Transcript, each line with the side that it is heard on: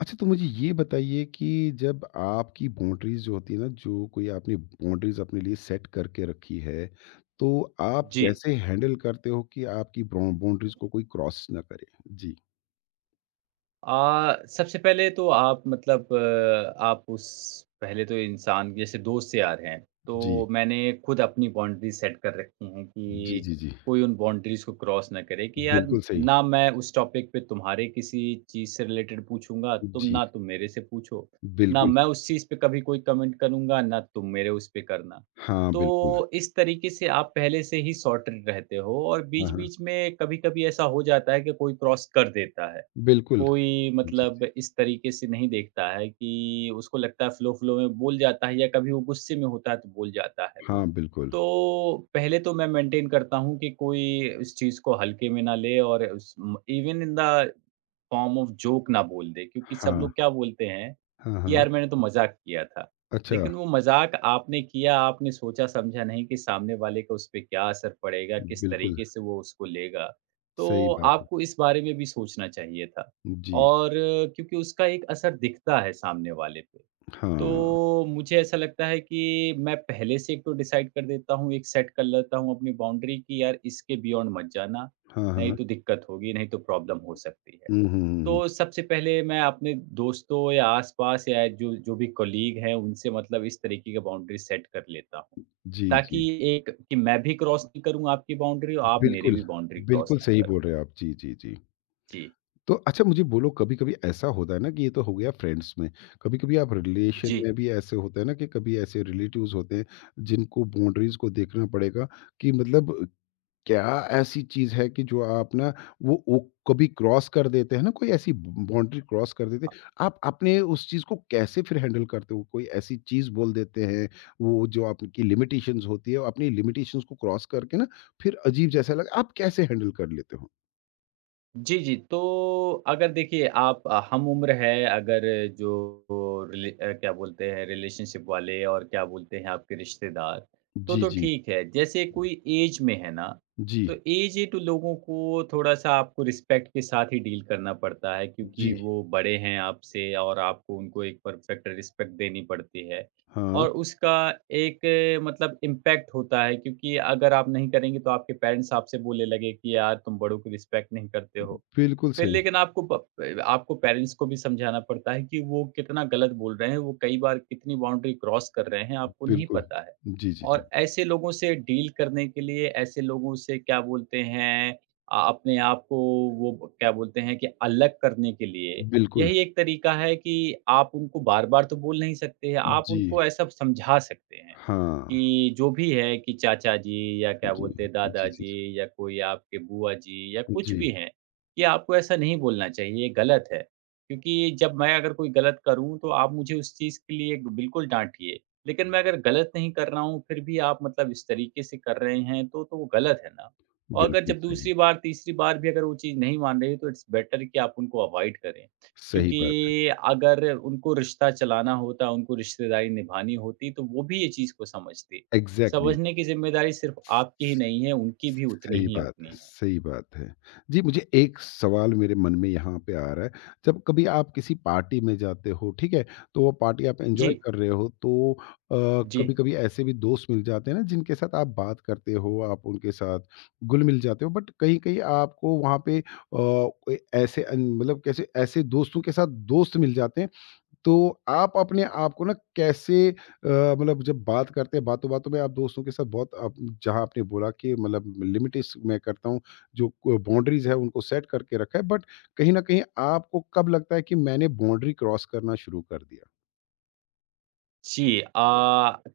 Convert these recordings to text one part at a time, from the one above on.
left: अच्छा, तो मुझे ये बताइए कि जब आपकी बाउंड्रीज जो होती है ना, जो कोई आपने बाउंड्रीज अपने लिए सेट करके रखी है, तो आप
right: जी।
left: कैसे हैंडल करते हो कि आपकी बाउंड्रीज को कोई क्रॉस ना करे। जी
right: सबसे पहले तो आप मतलब आप उस पहले तो इंसान जैसे दोस्त यार हैं,
left: जी
right: तो मैंने खुद अपनी बाउंड्री सेट कर रखी हैं
left: जी।
right: कि
left: जी जी।
right: कोई उन बाउंड्रीज़ को क्रॉस ना करे कि यार
left: बिल्कुल सही।
right: ना मैं उस टॉपिक पे तुम्हारे किसी चीज़ से रिलेटेड पूछूँगा, तुम
left: जी
right: ना तुम मेरे से पूछो, ना
left: बिल्कुल।
right: मैं उस चीज़ पे कभी कोई कमेंट करूँगा, ना तुम मेरे उस पे करना।
left: हाँ बिल्कुल।
right: तो इस तरीके से आप पहले से ही सॉर्टेड रहते हो और
left: हाँ हाँ
right: बीच-बीच में कभी-कभी ऐसा हो जाता है कि कोई क्रॉस कर देता है।
left: बिल्कुल।
right: कोई
left: जी
right: मतलब
left: जी,
right: इस तरीके से नहीं देखता है, कि उसको लगता है फ़्लो-फ़्लो में बोल जाता है, या कभी वो गुस्से में होता है तो बोल जाता है।
left: हाँ बिल्कुल।
right: तो पहले तो मैं मेंटेन करता हूँ कि कोई इस चीज़ को हल्के में ना ले, और उस even in the form of joke ना बोल दे, क्योंकि सब
left: हाँ
right: लोग क्या बोलते हैं
left: हाँ
right: कि
left: हाँ।
right: यार मैंने तो मजाक किया था।
left: अच्छा।
right: लेकिन वो मजाक आपने किया, आपने सोचा समझा नहीं कि सामने वाले का उस पे क्या असर पड़ेगा, किस
left: बिल्कुल
right: तरीके से वो उसको लेगा। तो
left: सही बात है।
right: आपको इस बारे में भी सोचना चाहिए था।
left: जी।
right: और क्योंकि उसका एक असर दिखता है सामने वाले पे।
left: हाँ
right: तो मुझे ऐसा लगता है कि मैं पहले से एक तो डिसाइड कर देता हूँ, एक सेट कर लेता हूँ अपनी बाउंड्री, कि यार इसके बियॉन्ड मत जाना,
left: हाँ
right: नहीं
left: हाँ।
right: तो दिक्कत होगी, नहीं तो प्रॉब्लम हो सकती है।
left: हम्म हम्म हम्म,
right: तो सबसे पहले मैं अपने दोस्तों या आस-पास या जो जो भी कलीग हैं, उनसे मतलब इस तरीके की बाउंड्री सेट कर लेता हूँ।
left: जी
right: ताकि
left: जी।
right: एक कि मैं भी क्रॉस नहीं करूँ आपकी बाउंड्री, और आप मेरी
left: बिल्कुल,
right: भी बाउंड्री क्रॉस
left: बिल्कुल
right: ना
left: सही
right: करो।
left: बोल रहे हैं आप। जी, जी, जी।
right: जी।
left: तो अच्छा, मुझे बोलो, कभी-कभी ऐसा होता है ना कि ये तो हो गया फ्रेंड्स में, कभी-कभी आप रिलेशन
right: जी।
left: में भी ऐसे होते हैं ना कि कभी ऐसे रिलेटिव्स होते हैं, जिनको बाउंड्रीज़ को देखना पड़ेगा कि मतलब क्या ऐसी चीज़ है कि जो आप ना वो कभी क्रॉस कर देते हैं ना, कोई ऐसी बाउंड्री क्रॉस कर देते हैं, आप अपने उस चीज़ को कैसे फिर हैंडल करते हो? कोई ऐसी चीज़ बोल देते हैं, वो जो आपकी लिमिटेशंस होती है, अपनी लिमिटेशंस को क्रॉस करके ना फिर अजीब जैसा लगा, आप कैसे हैंडल कर लेते हो?
right: जी, जी। तो अगर देखिए आप हम उम्र है, अगर जो क्या बोलते हैं रिलेशनशिप वाले और क्या बोलते हैं आपके रिश्तेदार, तो
left: जी,
right: तो
left: जी।
right: ठीक है। जैसे कोई ऐज में है ना,
left: जी,
right: तो ऐज्ड लोगों को थोड़ा-सा आपको रिस्पेक्ट के साथ ही डील करना पड़ता है, क्योंकि
left: जी।
right: वो बड़े हैं आपसे और आपको उनको एक परफेक्ट रिस्पेक्ट देनी पड़ती है।
left: हाँ,
right: और उसका एक मतलब इम्पैक्ट होता है, क्योंकि अगर आप नहीं करेंगे तो आपके पेरेंट्स आपसे बोलने लगे कि यार तुम बड़ों की रिस्पेक्ट नहीं करते हो।
left: बिल्कुल
right: फिर
left: सही,
right: लेकिन आपको पेरेंट्स को भी समझाना पड़ता है कि वो कितना गलत बोल रहे हैं, वो कई बार कितनी बाउंड्री क्रॉस कर रहे हैं, आपको नहीं
left: बिल्कुल।
right: पता है।
left: जी, जी, जी।
right: और ऐसे लोगों से डील करने के लिए, ऐसे लोगों से क्या बोलते हैं अपने आप को क्या बोलते हैं कि अलग करने के लिए,
left: बिल्कुल,
right: यही एक तरीका है कि आप उनको बार-बार तो बोल नहीं सकते हैं, आप
left: जी।
right: उनको ऐसा समझा सकते हैं
left: हाँ,
right: कि जो भी है, कि चाचा जी या क्या
left: जी।
right: बोलते हैं
left: जी, जी, जी।
right: दादाजी या कोई आपके बुआ जी या कुछ
left: जी,
right: भी हैं, कि आपको ऐसा नहीं बोलना चाहिए, ये गलत है। क्योंकि जब मैं अगर कोई गलत करूँ तो आप मुझे उस चीज़ के लिए बिल्कुल डाँटिए। लेकिन मैं अगर गलत नहीं कर रहा हूँ फिर भी आप मतलब इस तरीके से कर रहे हैं, तो वो गलत है ना। और अगर
left: बिल्कुल
right: जब
left: सही।
right: दूसरी बार, तीसरी बार भी अगर वो चीज़ नहीं मान रही है, तो इट्स बेटर कि आप उनको अवॉइड करें।
left: सही
right: क्योंकि
left: बात है।
right: अगर उनको रिश्ता चलाना होता, उनको रिश्तेदारी निभानी होती, तो वो भी ये चीज़ को समझती।
left: एग्ज़ैक्टली।
right: समझने की ज़िम्मेदारी सिर्फ़ आपकी ही नहीं है, उनकी भी उतनी
left: सही
right: ही
left: बात
right: उतनी
left: है,
right: है।
left: सही बात है। जी, मुझे एक सवाल मेरे मन में यहाँ पे आ रहा है, जब कभी आप किसी पार्टी में जाते हो, ठीक है? तो वो पार्टी आप एन्जॉय
right: जी,
left: कर रहे हो, तो अ,
right: जी।
left: कभी-कभी ऐसे भी दोस्त मिल जाते हैं ना, जिनके साथ आप बात करते हो, आप उनके साथ घुल-मिल जाते हो, बट कहीं-कहीं आपको वहाँ पे कोई ऐसे अन मतलब कैसे ऐसे दोस्तों के साथ दोस्त मिल जाते हैं तो आप अपने आप को ना कैसे मतलब जब बात करते हैं बातों-बातों में आप दोस्तों के साथ बहुत आप जहाँ आपने बोला कि मतलब लिमिटेस मैं करता हूँ, जो क बाउंड्रीज़ है उनको सेट करके रखा है, बट कहीं न कहीं आपको कब लगता है कि मैंने बाउंड्री क्रॉस करना शुरू कर दिया?
right: जी,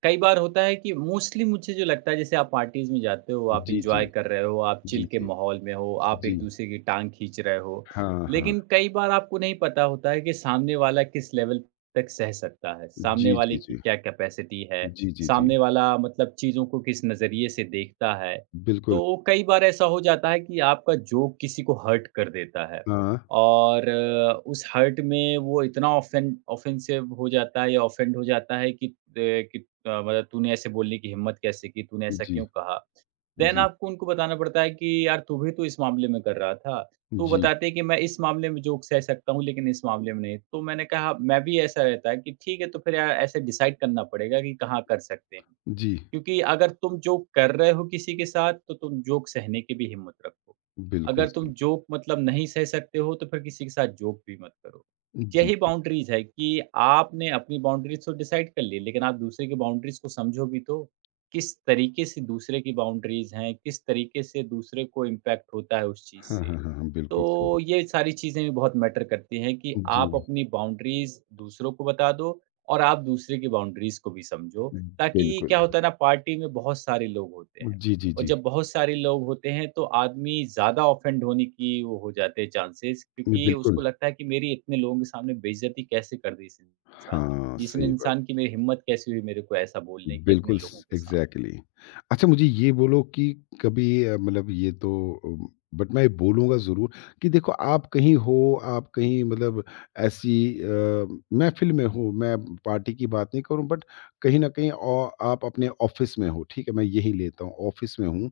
right: कई बार होता है कि मोस्टली मुझे जो लगता है, जैसे आप पार्टीज़ में जाते हो, आप
left: जी, जी।
right: एन्जॉय कर रहे हो, आप
left: जी,
right: चिल के
left: जी।
right: माहौल में हो, आप
left: जी।
right: एक-दूसरे की टाँग खींच रहे हो।
left: हाँ, हाँ।
right: लेकिन कई बार आपको नहीं पता होता है कि सामने वाला किस लेवल तक सह सकता है, सामने
left: जी, जी,
right: वाले की
left: जी।
right: क्या कैपेसिटी है,
left: जी, जी, जी।
right: सामने वाला मतलब चीज़ों को किस नज़रिए से देखता है।
left: बिल्कुल।
right: तो कई बार ऐसा हो जाता है कि आपका जोक किसी को हर्ट कर देता है।
left: हाँ।
right: और उस हर्ट में वो इतना ऑफेन ऑफेंसिव हो जाता है या ऑफेंड हो जाता है कि मतलब तूने ऐसे बोलने की हिम्मत कैसे की? तूने ऐसा
left: जी,
right: क्यों कहा? देन
left: जी।
right: आपको उनको बताना पड़ता है कि यार तू भी तो इस मामले में कर रहा था। तो वो
left: जी,
right: बताते हैं कि मैं इस मामले में जोक सह सकता हूँ, लेकिन इस मामले में नहीं। तो मैंने कहा, मैं भी ऐसा रहता है कि ठीक है, तो फिर यार ऐसे डिसाइड करना पड़ेगा कि कहाँ कर सकते हैं।
left: जी।
right: क्योंकि अगर तुम जोक कर रहे हो किसी के साथ, तो तुम जोक सहने की भी हिम्मत रखो।
left: बिल्कुल
right: अगर तुम
left: सही।
right: जोक मतलब नहीं सह सकते हो, तो फिर किसी के साथ जोक भी मत करो।
left: जी,
right: यही
left: जी।
right: बाउंड्रीज़ है कि आपने अपनी बाउंड्रीज़ तो डिसाइड कर ली, लेकिन आप दूसरे की बाउंड्रीज़ को समझो भी तो। किस तरीके से दूसरे की बाउंड्रीज़ हैं, किस तरीके से दूसरे को इम्पैक्ट होता है उस चीज़
left: हाँ,
right: से।
left: हाँ, हाँ, हाँ। बिल्कुल सही।
right: तो ये सारी चीज़ें भी बहुत मैटर करती हैं कि आप
left: जी,
right: अपनी बाउंड्रीज़ दूसरों को बता दो और आप दूसरे की बाउंड्रीज़ को भी समझो। ताकि
left: बिल्कुल।
right: क्या होता है ना, पार्टी में बहुत सारे लोग होते हैं
left: जी, जी,
right: और
left: जी।
right: जब बहुत सारे लोग होते हैं, तो आदमी ज़्यादा ऑफेंड होने की वो हो जाते हैं चांसेस,
left: जी,
right: क्योंकि
left: बिल्कुल।
right: उसको लगता है कि मेरी इतने लोगों के सामने बेइज्जती कैसे कर दी इस इंसान ने,
left: हाँ,
right: इस
left: सही बात।
right: इंसान की मेरी हिम्मत कैसे हुई मेरे को ऐसा बोलने की इतने
left: बिल्कुल
right: लोगों
left: स
right: के सामने?
left: एग्ज़ैक्टली। अच्छा, मुझे ये बोलो कि कभी मतलब ये तो अम, बट मैं बोलूँगा ज़रूर कि देखो आप कहीं हो, आप कहीं मतलब ऐसी अ, महफ़िल में हो, मैं पार्टी की बात नहीं करूँ बट कहीं न कहीं औ आप अपने ऑफ़िस में हो, ठीक है? मैं यही लेता हूँ, ऑफ़िस में हूँ,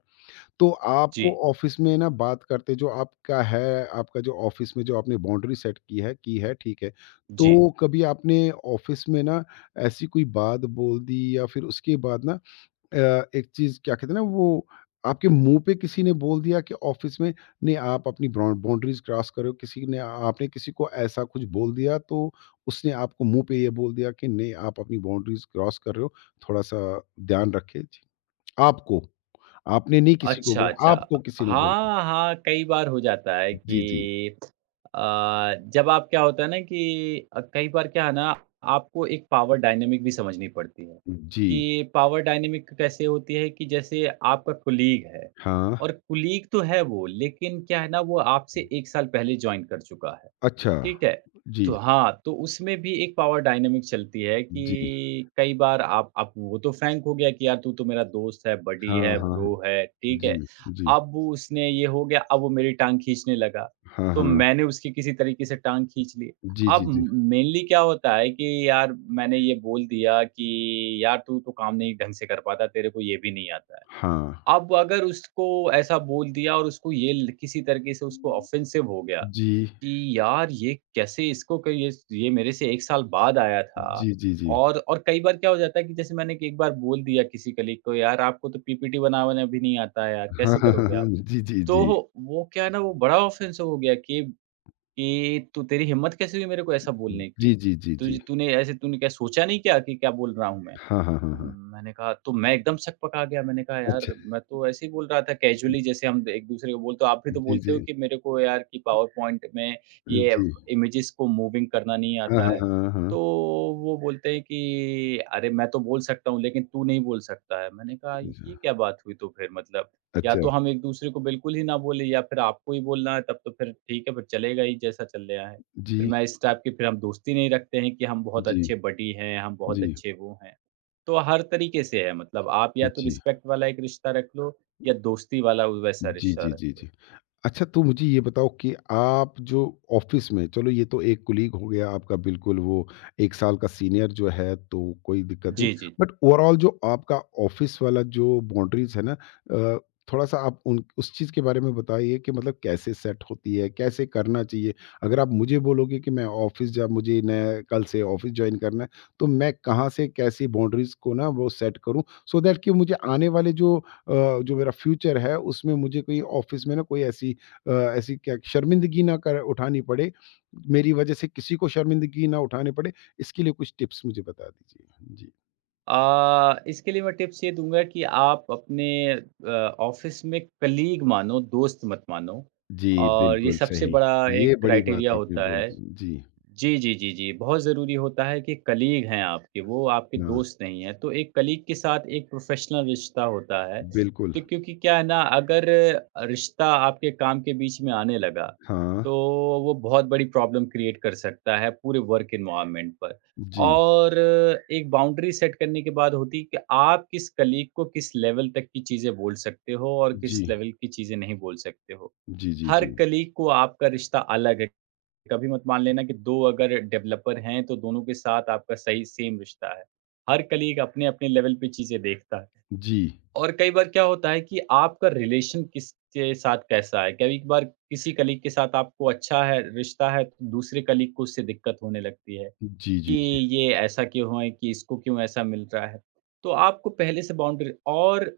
left: तो आपको
right: जी,
left: ऑफिस में ना बात करते जो आपका है, आपका जो ऑफिस में जो आपने बाउंड्री सेट की है, ठीक है।
right: जी।
left: तो कभी आपने ऑफिस में ना ऐसी कोई बात बोल दी या फिर उसके बाद ना एक चीज़ क्या कहते हैं ना वो आपके मुँह पे किसी ने बोल दिया कि ऑफिस में नहीं, आप अपनी ब्राउ बाउंड्रीज़ क्रॉस करो, किसी ने आपने किसी को ऐसा कुछ बोल दिया, तो उसने आपको मुँह पे ये बोल दिया कि नहीं, आप अपनी बाउंड्रीज़ क्रॉस कर रहे हो, थोड़ा-सा ध्यान रखें? जी, आपको। आपने नहीं किसी को
right: अच्छा,
left: बोला,
right: अच्छा।
left: आपको किसी ने बोला।
right: हाँ, हाँ, कई बार हो जाता है
left: जी, जी।
right: कि अ, जब आप क्या होता है ना कि कई बार क्या है ना, आपको एक पावर डायनामिक भी समझनी पड़ती है,
left: जी।
right: कि पावर डायनामिक कैसे होती है, कि जैसे आपका कोलीग है
left: हाँ।
right: और कोलीग तो है वो, लेकिन क्या है ना, वो आपसे 1 साल पहले जॉइन कर चुका है।
left: अच्छा।
right: ठीक है। तो
left: जी,
right: हाँ, तो उसमें भी एक पावर डायनामिक चलती है
left: जी।
right: कि कई बार आप वो तो फ्रैंक हो गया कि यार तू तो मेरा दोस्त है, बडी
left: हाँ,
right: है,
left: हाँ,
right: ब्रो
left: हाँ।
right: है, ठीक है।
left: जी, जी।
right: अब वो उसने ये हो गया, अब वो मेरी टाँग खींचने लगा,
left: हाँ,
right: तो
left: हाँ।
right: मैंने उसकी किसी तरीके से टाँग खींच ली।
left: जी, जी,
right: अब
left: जी।
right: मेनली क्या होता है कि यार मैंने ये बोल दिया कि यार तू तो काम नहीं ढंग से कर पाता, तेरे को ये भी नहीं आता है।
left: हाँ।
right: अब अगर उसको ऐसा बोल दिया और उसको ये ल किसी तरीके से उसको ऑफ़ेंसिव हो गया,
left: जी।
right: कि यार ये कैसे इसको क ये मेरे से 1 साल बाद आया था।
left: जी, जी, जी।
right: और कई बार क्या हो जाता है कि जैसे मैंने एक बार बोल दिया किसी कलीग को, यार आपको तो पीपीटी बनाना भी नहीं आता है यार,
left: हाँ,
right: कैसे
left: हाँ, हाँ,
right: करोगे
left: हाँ।
right: आप?
left: जी, जी,
right: तो
left: जी।
right: वो क्या है ना, वो बड़ा ऑफेंस हो गया कि तू तेरी हिम्मत कैसे हुई मेरे को ऐसा बोलने
left: जी,
right: की?
left: जी, जी, जी।
right: तुझे तूने ऐसे तूने क्या सोचा नहीं क्या कि क्या बोल रहा हूँ मैं?
left: हाँ, हाँ, हाँ, हाँ।
right: मैंने कहा तो मैं एकदम शक पका गया, मैंने कहा यार
left: अच्छा।
right: मैं तो ऐसे ही बोल रहा था कैज़ुअली, जैसे हम एक-दूसरे को बोलते हो, आप भी तो
left: जी,
right: बोलते हो
left: जी।
right: कि मेरे को यार कि पावर पॉइंट में ये
left: जी।
right: इमेजेस को मूविंग करना नहीं
left: हाँ, हाँ,
right: आता है।
left: हाँ,
right: तो
left: हाँ।
right: वो बोलते हैं कि अरे मैं तो बोल सकता हूँ, लेकिन तू नहीं बोल सकता है। मैंने कहा
left: अच्छा।
right: ये क्या बात हुई, तो फिर मतलब या
left: अच्छा।
right: तो हम एक-दूसरे को बिल्कुल ही ना बोले, या फिर आपको ही बोलना है, तब तो फिर ठीक है, फिर चलेगा ही जैसा चल रहा है। फिर
left: जी,
right: मैं इस टाइप की फिर हम दोस्ती नहीं रखते हैं कि हम बहुत
left: जी,
right: अच्छे बडी हैं, हम बहुत
left: जी,
right: अच्छे वो हैं। तो हर तरीके से है मतलब आप या तो
left: जी।
right: रिस्पेक्ट वाला एक रिश्ता रख लो, या दोस्ती वाला वैसा
left: जी,
right: रिश्ता
left: जी, जी,
right: रख
left: जी।
right: लो।
left: जी, अच्छा तो मुझे ये बताओ कि आप जो ऑफिस में, चलो ये तो एक कुलीग हो गया आपका, बिल्कुल वो 1 साल का सीनियर जो है तो कोई दिक्कत नहीं।
right: जी, जी।
left: बट ओवरऑल जो आपका ऑफिस वाला जो बाउंड्रीज़ है ना, अ, थोड़ा-सा आप उन उस चीज़ के बारे में बताइए कि मतलब कैसे सेट होती है? कैसे करना चाहिए? अगर आप मुझे बोलोगे कि मैं ऑफिस जा मुझे नया कल से ऑफिस जॉइन करना है, तो मैं कहाँ से कैसी बाउंड्रीज़ को ना वो सेट करूँ सो दैट कि मुझे आने वाले जो जो मेरा फ्यूचर है उसमें मुझे कोई ऑफिस में ना कोई ऐसी अ, ऐसी क्या शर्मिंदगी ना कर उठानी पड़े, मेरी वजह से किसी को शर्मिंदगी ना उठानी पड़े, इसके लिए कुछ टिप्स मुझे बता दीजिए? जी।
right: इसके लिए मैं टिप्स ये दूँगा कि आप अपने अ, ऑफ़िस में कलीग मानो, दोस्त मत मानो।
left: जी,
right: और ये
left: बिल्कुल
right: सबसे
left: सही।
right: बड़ा
left: ये
right: एक
left: बड़ी
right: क्राइटेरिया
left: बात आपने
right: होता
left: बोल
right: है।
left: दी। जी,
right: जी, जी, जी, जी। बहुत ज़रूरी होता है कि कलीग हैं आपके, वो आपके
left: हाँ,
right: दोस्त नहीं हैं। तो एक कलीग के साथ एक प्रोफ़ेशनल रिश्ता होता है।
left: बिल्कुल।
right: तो क्योंकि क्या है ना, अगर रिश्ता आपके काम के बीच में आने लगा,
left: हाँ,
right: तो वो बहुत बड़ी प्रॉब्लम क्रिएट कर सकता है पूरे वर्क एनवायरनमेंट पर।
left: जी,
right: और एक बाउंड्री सेट करने के बाद होती है कि आप किस कलीग को किस लेवल तक की चीज़ें बोल सकते हो और किस
left: जी,
right: लेवल की चीज़ें नहीं बोल सकते हो।
left: जी, जी,
right: हर
left: जी।
right: कलीग को आपका रिश्ता अलग है। कभी मत मान लेना कि 2 अगर डेवलपर हैं, तो दोनों के साथ आपका सही सेम रिश्ता है। हर कलीग अपने-अपने लेवल पे चीज़ें देखता है
left: जी,
right: और कई बार क्या होता है कि आपका रिलेशन किसके साथ कैसा है? कभी कभार किसी कलीग के साथ आपको अच्छा है रिश्ता है, तो दूसरे कलीग को उससे दिक्कत होने लगती है
left: जी,
right: कि
left: जी, जी,
right: ये ऐसा क्यों है, कि इसको क्यों ऐसा मिल रहा है? तो आपको पहले से बाउंड्री, और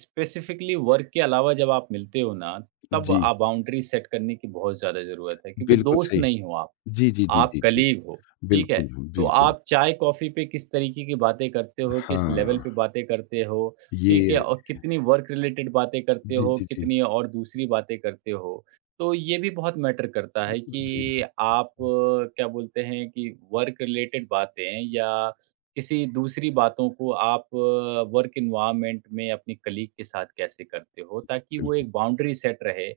right: स्पेसिफ़िकली वर्क के अलावा जब आप मिलते हो ना, तब
left: जी,
right: आप बाउंड्री सेट करने की बहुत ज़्यादा ज़रूरत है, क्योंकि
left: बिल्कुल
right: दोस्त
left: सही।
right: नहीं हो आप।
left: जी, जी, जी,
right: आप
left: जी, जी,
right: कलीग हो, ठीक है?
left: बिल्कुल,
right: तो
left: बिल्कुल।
right: आप चाय-कॉफ़ी पे किस तरीके की बातें करते हो, किस लेवल
left: हाँ,
right: पे बातें करते हो, ठीक है?
left: ये
right: और कितनी वर्क रिलेटेड बातें करते
left: जी,
right: हो,
left: जी, जी,
right: कितनी और दूसरी बातें करते हो? तो ये भी बहुत मैटर करता है कि
left: जी,
right: आप क्या बोलते हैं कि वर्क रिलेटेड बातें या किसी दूसरी बातों को आप वर्क एनवायरनमेंट में अपने कलीग के साथ कैसे करते हो? ताकि वो
left: बिल्कुल।
right: एक बाउंड्री सेट रहे,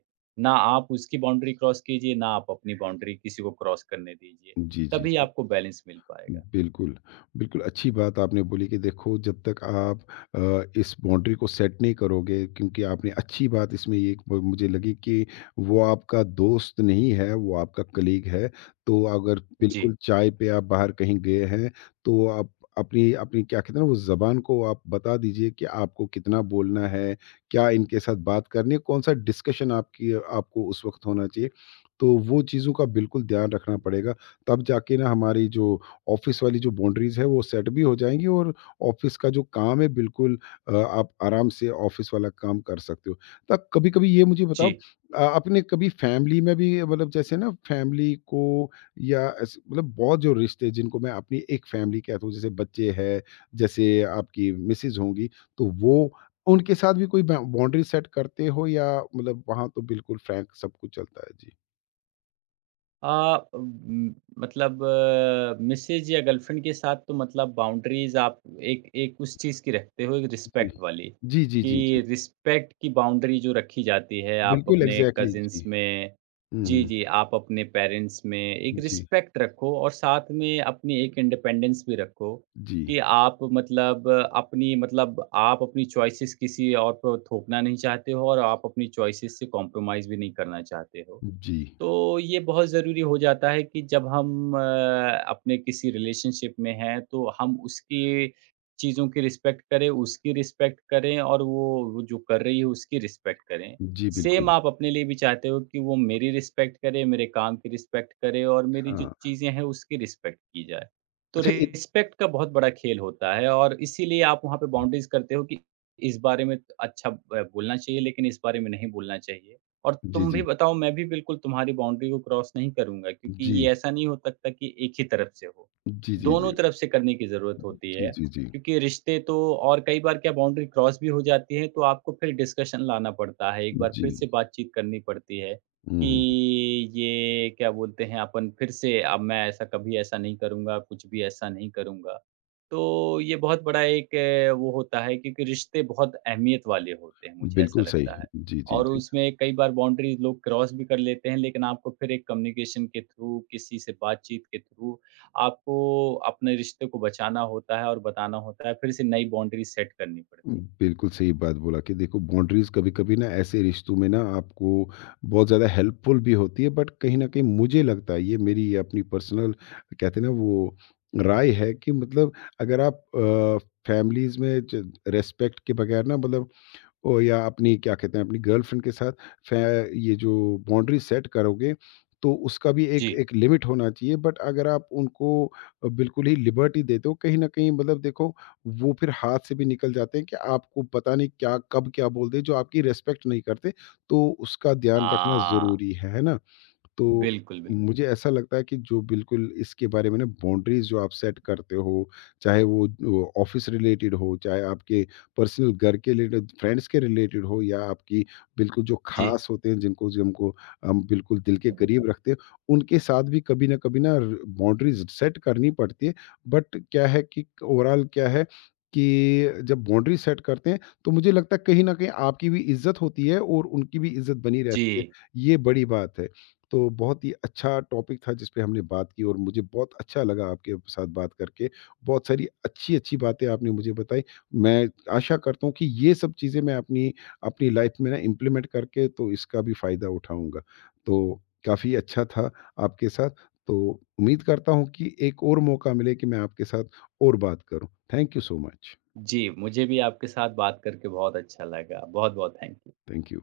right: ना आप उसकी बाउंड्री क्रॉस कीजिए, ना आप अपनी बाउंड्री किसी को क्रॉस करने दीजिए।
left: जी, जी।
right: तभी आपको बैलेंस मिल पाएगा।
left: बिल्कुल, बिल्कुल अच्छी बात आपने बोली कि देखो जब तक आप इस बाउंड्री को सेट नहीं करोगे, क्योंकि आपने अच्छी बात इसमें ये एक ब मुझे लगी कि वो आपका दोस्त नहीं है, वो आपका कलीग है। तो अगर
right: जी,
left: बिल्कुल चाय पे आप बाहर कहीं गए हैं, तो आप अपनी अपनी क्या कहते हैं ना, वो ज़बान को आप बता दीजिए कि आपको कितना बोलना है, क्या इनके साथ बात करनी है, कौन-सा डिस्कशन आपकी आपको उस वक़्त होना चाहिए। तो वो चीज़ों का बिल्कुल ध्यान रखना पड़ेगा, तब जाके ना हमारी जो ऑफिस वाली जो बाउंड्रीज़ है वो सेट भी हो जाएँगी और ऑफिस का जो काम है बिल्कुल आप आराम से ऑफिस वाला काम कर सकते हो। तब कभी-कभी ये मुझे बताओ
right: जी।
left: आपने कभी फैमिली में भी मतलब जैसे ना फैमिली को या ऐसे मतलब बहुत जो रिश्ते जिनको मैं अपनी एक फैमिली कहता हूँ, जैसे बच्चे हैं, जैसे आपकी मिसेज़ होंगी, तो वो उनके साथ भी कोई बा बाउंड्री सेट करते हो या मतलब वहाँ तो बिल्कुल फ्रैंक सब कुछ चलता है? जी।
right: अ, मतलब मिसेज़ या गर्लफ्रेंड के साथ तो मतलब बाउंड्रीज़ आप एक एक उस चीज़ की रखते हो, एक
left: जी।
right: रिस्पेक्ट वाली,
left: जी, जी,
right: कि
left: जी, जी।
right: रिस्पेक्ट की बाउंड्री जो रखी जाती है, आप
left: बिल्कुल
right: अपने
left: एग्ज़ैक्टली
right: कज़िन्स
left: जी।
right: में,
left: हुँ,
right: जी,
left: हुँ।
right: जी, आप अपने पेरेंट्स में एक
left: जी,
right: रिस्पेक्ट रखो और साथ में अपनी एक इंडिपेंडेंस भी रखो,
left: जी,
right: कि आप मतलब अपनी मतलब आप अपनी चॉइसेस किसी और पर थोपना नहीं चाहते हो और आप अपनी चॉइसेस से कॉम्प्रोमाइज़ भी नहीं करना चाहते हो।
left: जी,
right: तो ये बहुत ज़रूरी हो जाता है कि जब हम अपने किसी रिलेशनशिप में हैं, तो हम उसकी चीज़ों की रिस्पेक्ट करें, उसकी रिस्पेक्ट करें, और वो जो कर रही है, उसकी रिस्पेक्ट करें।
left: जी, बिल्कुल,
right: सेम आप अपने लिए भी चाहते हो कि वो मेरी रिस्पेक्ट करे, मेरे काम की रिस्पेक्ट करे और मेरी जो
left: हाँ।
right: चीज़ें हैं, उसकी रिस्पेक्ट की जाए। तो
left: अच्छा एक
right: रिस्पेक्ट का बहुत बड़ा खेल होता है और इसीलिए आप वहाँ पे बाउंड्रीज़ करते हो कि इस बारे में अच्छा ब बोलना चाहिए, लेकिन इस बारे में नहीं बोलना चाहिए। और
left: जी,
right: तुम भी
left: जी,
right: बताओ, मैं भी बिल्कुल तुम्हारी बाउंड्री को क्रॉस नहीं करूँगा, क्योंकि
left: जी,
right: ये ऐसा नहीं हो सकता कि एक ही तरफ से हो।
left: जी, जी, जी,
right: दोनों तरफ से करने की ज़रूरत होती
left: जी,
right: है
left: जी, जी,
right: क्योंकि रिश्ते तो, और कई बार क्या बाउंड्री क्रॉस भी हो जाती है, तो आपको फिर डिस्कशन लाना पड़ता है, एक बार
left: जी।
right: फिर से बातचीत करनी पड़ती है
left: हुँ,
right: कि
left: हुँ,
right: ये क्या बोलते हैं, अपन फिर से, अब मैं ऐसा कभी ऐसा नहीं करूँगा, कुछ भी ऐसा नहीं करूँगा। तो ये बहुत बड़ा एक वो होता है क्योंकि रिश्ते बहुत अहमियत वाले होते हैं,
left: हुँ,
right: मुझे ऐसा
left: बिल्कुल सही।
right: लगता है।
left: जी, जी,
right: और
left: जी।
right: उसमें कई बार बाउंड्रीज़ लोग क्रॉस भी कर लेते हैं, लेकिन आपको फिर एक कम्युनिकेशन के थ्रू, किसी से बातचीत के थ्रू आपको अपने रिश्ते को बचाना होता है और बताना होता है, फिर से नई बाउंड्री सेट करनी पड़ती है।
left: बिल्कुल सही बात बोला कि देखो बाउंड्रीज़ कभी-कभी ना ऐसे रिश्तों में ना आपको बहुत ज़्यादा हेल्पफुल भी होती है, बट कहीं न कहीं मुझे लगता है, ये मेरी अपनी पर्सनल कहते हैं ना वो राय है कि मतलब अगर आप फैमिलीज़ में ज रिस्पेक्ट के बगैर ना मतलब ओ या अपनी क्या कहते हैं अपनी गर्लफ्रेंड के साथ फै ये जो बाउंड्री सेट करोगे, तो उसका भी एक
right: जी।
left: एक लिमिट होना चाहिए, बट अगर आप उनको बिल्कुल ही लिबर्टी दे दो, कहीं न कहीं मतलब देखो वो फिर हाथ से भी निकल जाते हैं कि आपको पता नहीं क्या, कब क्या बोल दे, जो आपकी रिस्पेक्ट नहीं करते, तो उसका ध्यान रखना
right: हाँ,
left: ज़रूरी है ना? तो
right: बिल्कुल, बिल्कुल।
left: मुझे ऐसा लगता है कि जो बिल्कुल इसके बारे में ना बाउंड्रीज जो आप सेट करते हो, चाहे वो ऑफ़िस रिलेटेड हो, चाहे आपके पर्सनल घर के रिलेटेड, फ्रेंड्स के रिलेटेड हो या आपकी बिल्कुल जो
right: जी,
left: ख़ास होते हैं, जिनको जिनको हम बिल्कुल दिल के करीब रखते हैं, उनके साथ भी कभी न कभी ना र बाउंड्रीज सेट करनी पड़ती है। बट क्या है कि ओवरॉल क्या है कि जब बाउंड्री सेट करते हैं, तो मुझे लगता है कहीं न कहीं आपकी भी इज़्ज़त होती है और उनकी भी इज़्ज़त बनी रहती है।
right: जी,
left: ये बड़ी बात है। तो बहुत ही अच्छा टॉपिक था जिस पे हमने बात की और मुझे बहुत अच्छा लगा आपके साथ बात करके। बहुत सारी अच्छी-अच्छी बातें आपने मुझे बताई। मैं आशा करता हूँ कि ये सब चीज़ें मैं अपनी अपनी लाइफ़ में ना इम्प्लीमेंट करके तो इसका भी फ़ायदा उठाऊँगा। तो काफ़ी अच्छा था आपके साथ। तो उम्मीद करता हूँ कि एक और मौका मिले कि मैं आपके साथ और बात करूँ। Thank you so much.
right: जी, मुझे भी आपके साथ बात करके बहुत अच्छा लगा। बहुत-बहुत थैंक यू।
left: Thank you.